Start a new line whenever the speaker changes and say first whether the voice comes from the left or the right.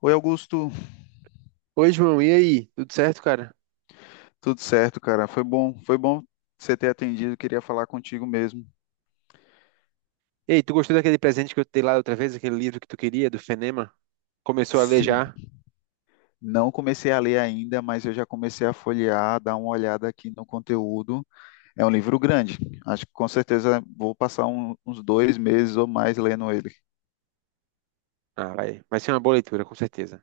left: Oi, Augusto.
right: Oi, João, e aí? Tudo certo, cara?
left: Tudo certo, cara? Foi bom você ter atendido. Queria falar contigo mesmo.
right: Ei, tu gostou daquele presente que eu te dei lá outra vez, aquele livro que tu queria, do Fenema? Começou a ler
left: Sim,
right: já?
left: não comecei a ler ainda, mas eu já comecei a folhear, dar uma olhada aqui no conteúdo. É um livro grande. Acho que com certeza vou passar uns dois meses ou mais lendo ele.
right: Ah, vai. Vai ser uma boa leitura, com certeza.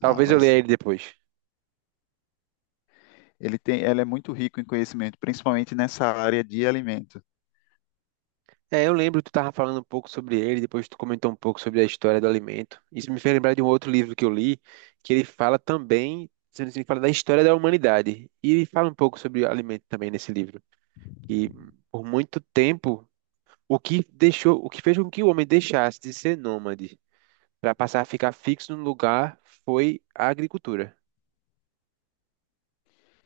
left: Ah,
right: Talvez eu
left: vai
right: leia
left: sim.
right: ele depois.
left: Ele é muito rico em conhecimento, principalmente nessa área de alimento.
right: É, eu lembro que tu tava falando um pouco sobre ele, depois tu comentou um pouco sobre a história do alimento. Isso me fez lembrar de um outro livro que eu li, que ele fala também, sendo assim, fala da história da humanidade. E ele fala um pouco sobre alimento também nesse livro. E por muito tempo, o que deixou, o que fez com que o homem deixasse de ser nômade para passar a ficar fixo no lugar foi a agricultura.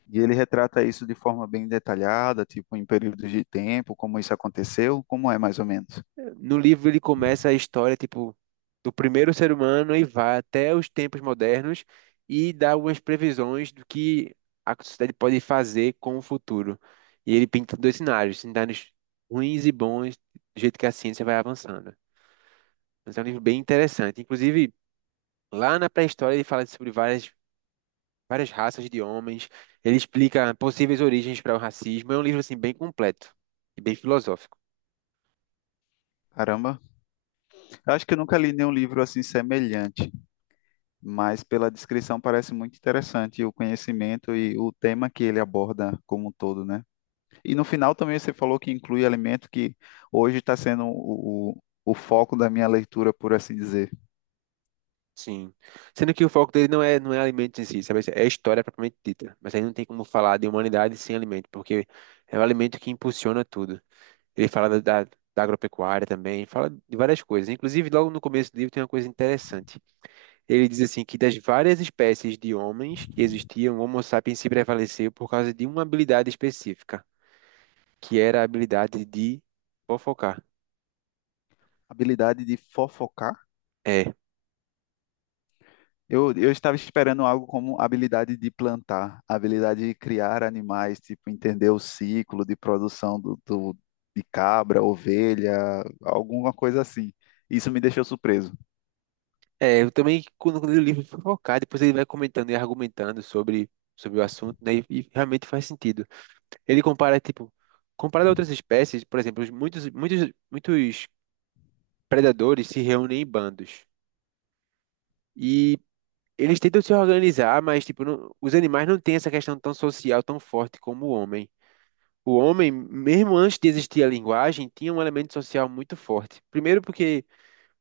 left: E ele retrata isso de forma bem detalhada, tipo em períodos de tempo, como isso aconteceu, como é mais ou menos.
right: No livro ele começa a história tipo do primeiro ser humano e vai até os tempos modernos e dá algumas previsões do que a sociedade pode fazer com o futuro. E ele pinta dois cenários, cenários ruins e bons, do jeito que a ciência vai avançando. Mas é um livro bem interessante. Inclusive, lá na pré-história ele fala sobre várias raças de homens, ele explica possíveis origens para o racismo. É um livro assim bem completo e bem filosófico.
left: Caramba, Eu acho que eu nunca li nenhum livro assim semelhante, mas pela descrição parece muito interessante o conhecimento e o tema que ele aborda como um todo, né? E no final também você falou que inclui alimento que hoje está sendo o foco da minha leitura, por assim dizer.
right: Sim. Sendo que o foco dele não é alimento em si, sabe? É a história propriamente dita. Mas aí não tem como falar de humanidade sem alimento, porque é o alimento que impulsiona tudo. Ele fala da agropecuária também, fala de várias coisas. Inclusive, logo no começo do livro tem uma coisa interessante. Ele diz assim que das várias espécies de homens que existiam, o Homo sapiens se prevaleceu por causa de uma habilidade específica, que era a habilidade de fofocar.
left: Habilidade de fofocar?
right: É.
left: Eu estava esperando algo como habilidade de plantar, habilidade de criar animais, tipo entender o ciclo de produção de cabra, ovelha, alguma coisa assim. Isso me deixou surpreso.
right: É, eu também, quando eu li o livro, fui focar, depois ele vai comentando e argumentando sobre o assunto, né, e realmente faz sentido. Ele compara, tipo, comparado a outras espécies, por exemplo, os muitos predadores se reúnem em bandos, e eles tentam se organizar, mas, tipo, os animais não têm essa questão tão social, tão forte como o homem. O homem, mesmo antes de existir a linguagem, tinha um elemento social muito forte. Primeiro porque,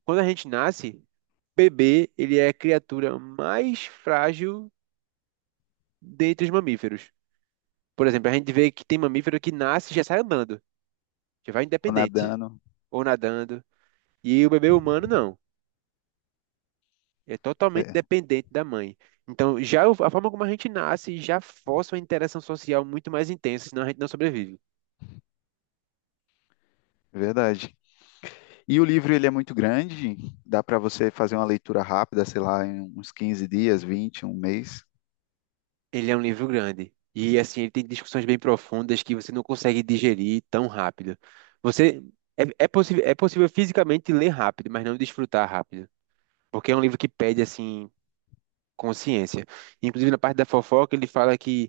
right: quando a gente nasce, bebê, ele é a criatura mais frágil dentre os mamíferos. Por exemplo, a gente vê que tem mamífero que nasce e já sai andando, já vai
left: Ficou
right: independente,
left: nadando.
right: ou nadando. E o bebê humano não, é
left: É,
right: totalmente
left: é
right: dependente da mãe. Então, a forma como a gente nasce já força uma interação social muito mais intensa, senão a gente não sobrevive.
left: verdade. E o livro ele é muito grande, dá para você fazer uma leitura rápida, sei lá, em uns 15 dias, 20, um mês.
right: Ele é um livro grande. E assim, ele tem discussões bem profundas que você não consegue digerir tão rápido. Você é possível fisicamente ler rápido, mas não desfrutar rápido. Porque é um livro que pede assim consciência. Inclusive, na parte da fofoca, ele fala que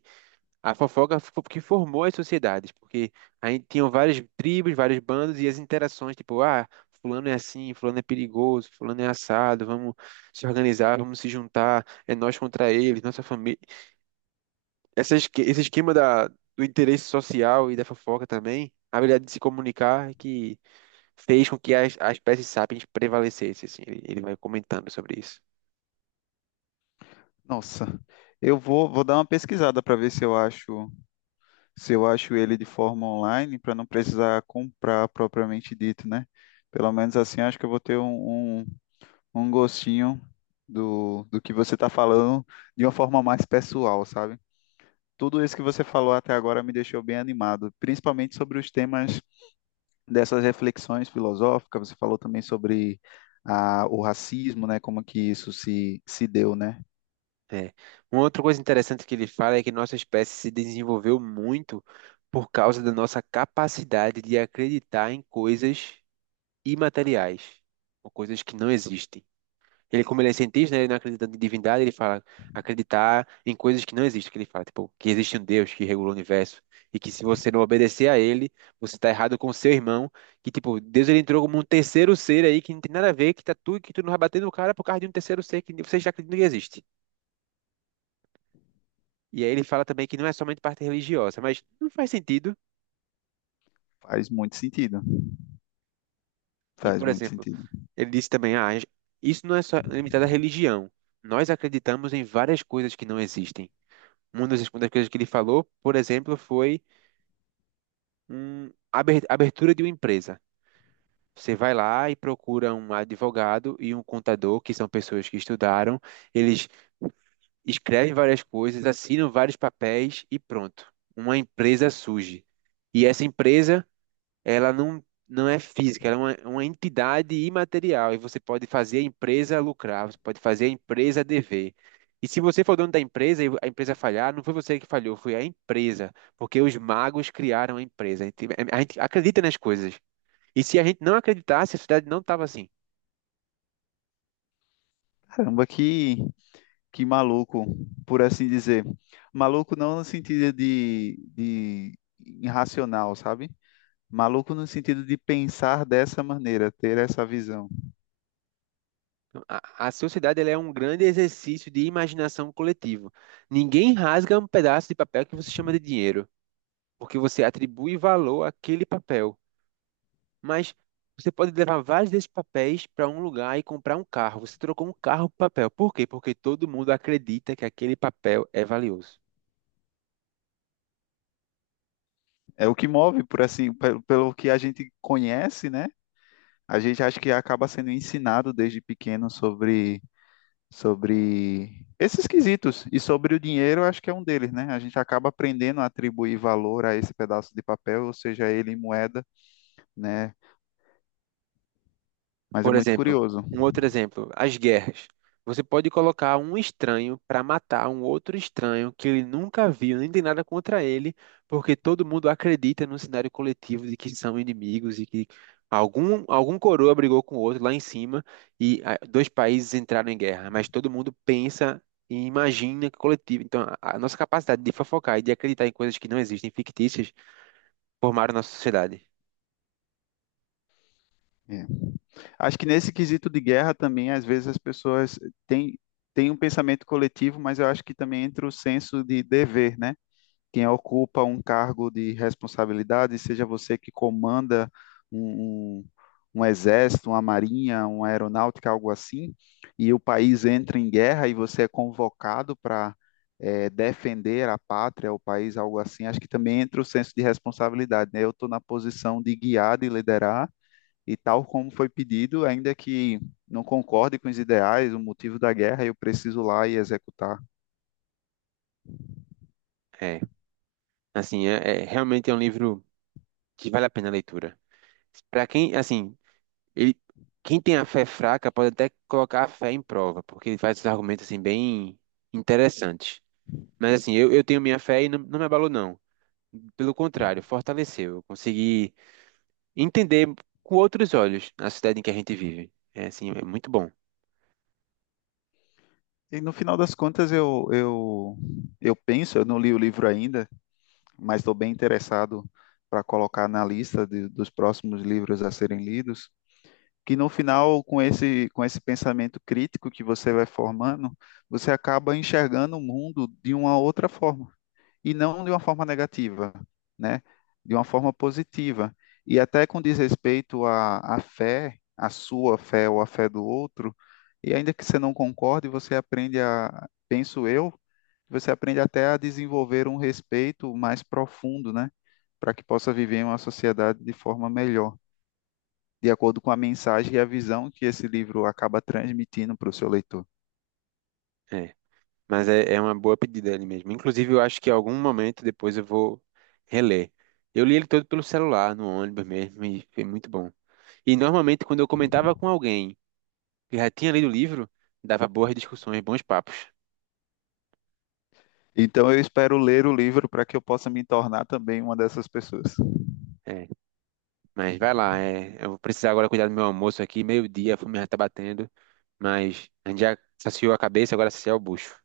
right: a fofoca que formou as sociedades, porque aí tinham várias tribos, vários bandos e as interações, tipo, ah, fulano é assim, fulano é perigoso, fulano é assado, vamos se organizar, vamos se juntar, é nós contra eles, nossa família. Esse esquema do interesse social e da fofoca também, a habilidade de se comunicar, é que fez com que a espécie sapiens prevalecesse. Assim, ele vai comentando sobre isso.
left: Nossa, eu vou dar uma pesquisada para ver se eu acho ele de forma online, para não precisar comprar propriamente dito, né? Pelo menos assim, acho que eu vou ter um gostinho do que você está falando de uma forma mais pessoal, sabe? Tudo isso que você falou até agora me deixou bem animado, principalmente sobre os temas dessas reflexões filosóficas. Você falou também sobre o racismo, né? Como que se deu, né?
right: É. Uma outra coisa interessante que ele fala é que nossa espécie se desenvolveu muito por causa da nossa capacidade de acreditar em coisas imateriais, ou coisas que não existem. Ele, como ele é cientista, né, ele não acredita em divindade, ele fala acreditar em coisas que não existem, que ele fala, tipo, que existe um Deus que regula o universo e que se você não obedecer a ele, você está errado com seu irmão, que tipo, Deus ele entrou como um terceiro ser aí que não tem nada a ver, que tá tu, que tu não vai bater no cara por causa de um terceiro ser que você já acredita que existe. E aí ele fala também que não é somente parte religiosa, mas não faz sentido.
left: Faz muito sentido.
right: E,
left: Faz
right: por
left: muito
right: exemplo,
left: sentido.
right: ele disse também, ah, isso não é só limitado à religião. Nós acreditamos em várias coisas que não existem. Uma das coisas que ele falou, por exemplo, foi abertura de uma empresa. Você vai lá e procura um advogado e um contador, que são pessoas que estudaram, eles escrevem várias coisas, assinam vários papéis e pronto. Uma empresa surge. E essa empresa ela não é física, ela é uma entidade imaterial e você pode fazer a empresa lucrar, você pode fazer a empresa dever. E se você for dono da empresa e a empresa falhar, não foi você que falhou, foi a empresa, porque os magos criaram a empresa. A gente acredita nas coisas. E se a gente não acreditasse, a sociedade não estava assim.
left: Caramba, que maluco, por assim dizer. Maluco não no sentido de irracional, sabe? Maluco no sentido de pensar dessa maneira, ter essa visão.
right: A sociedade ela é um grande exercício de imaginação coletivo. Ninguém rasga um pedaço de papel que você chama de dinheiro, porque você atribui valor àquele papel. Mas você pode levar vários desses papéis para um lugar e comprar um carro. Você trocou um carro por papel. Por quê? Porque todo mundo acredita que aquele papel é valioso.
left: É o que move, por assim, pelo que a gente conhece, né? A gente acha que acaba sendo ensinado desde pequeno sobre esses quesitos. E sobre o dinheiro, eu acho que é um deles, né? A gente acaba aprendendo a atribuir valor a esse pedaço de papel, ou seja, ele em moeda, né? Mas é
right: Por
left: muito
right: exemplo,
left: curioso.
right: um outro exemplo, as guerras. Você pode colocar um estranho para matar um outro estranho que ele nunca viu, nem tem nada contra ele, porque todo mundo acredita no cenário coletivo de que são inimigos e que algum coroa brigou com o outro lá em cima e ah, dois países entraram em guerra, mas todo mundo pensa e imagina que coletivo. Então, a nossa capacidade de fofocar e de acreditar em coisas que não existem, fictícias, formaram nossa sociedade.
left: É. Acho que nesse quesito de guerra também, às vezes as pessoas têm, têm um pensamento coletivo, mas eu acho que também entra o senso de dever, né? Quem ocupa um cargo de responsabilidade, seja você que comanda um, um, um exército, uma marinha, uma aeronáutica, algo assim, e o país entra em guerra e você é convocado para defender a pátria, o país, algo assim, acho que também entra o senso de responsabilidade, né? Eu estou na posição de guiar, de liderar e tal como foi pedido, ainda que não concorde com os ideais, o motivo da guerra, eu preciso ir lá e executar.
right: É, é realmente é um livro que vale a pena a leitura. Para quem, assim, ele, quem tem a fé fraca pode até colocar a fé em prova, porque ele faz esses argumentos assim bem interessantes. Mas assim, eu tenho minha fé e não me abalou não. Pelo contrário, fortaleceu. Eu consegui entender com outros olhos a cidade em que a gente vive. É assim, é muito bom.
left: E no final das contas, eu penso, eu não li o livro ainda, mas estou bem interessado para colocar na lista dos próximos livros a serem lidos. Que no final, com com esse pensamento crítico que você vai formando, você acaba enxergando o mundo de uma outra forma, e não de uma forma negativa, né? De uma forma positiva. E até com desrespeito à fé, à sua fé ou à fé do outro, e ainda que você não concorde, você aprende a, penso eu, você aprende até a desenvolver um respeito mais profundo, né? Para que possa viver em uma sociedade de forma melhor de acordo com a mensagem e a visão que esse livro acaba transmitindo para o seu leitor.
right: É. Mas é uma boa pedida ali mesmo. Inclusive, eu acho que em algum momento depois eu vou reler. Eu li ele todo pelo celular, no ônibus mesmo, e foi muito bom. E normalmente quando eu comentava com alguém eu já tinha lido o livro, dava boas discussões, bons papos.
left: Então eu espero ler o livro para que eu possa me tornar também uma dessas pessoas.
right: É, mas vai lá, é, eu vou precisar agora cuidar do meu almoço aqui, meio-dia, a fome já tá batendo, mas a gente já saciou a cabeça, agora saciar o bucho.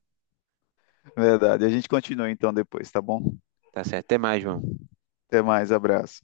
left: Verdade. A gente continua então depois, tá bom?
right: Tá certo, até mais, João.
left: Até mais, abraço.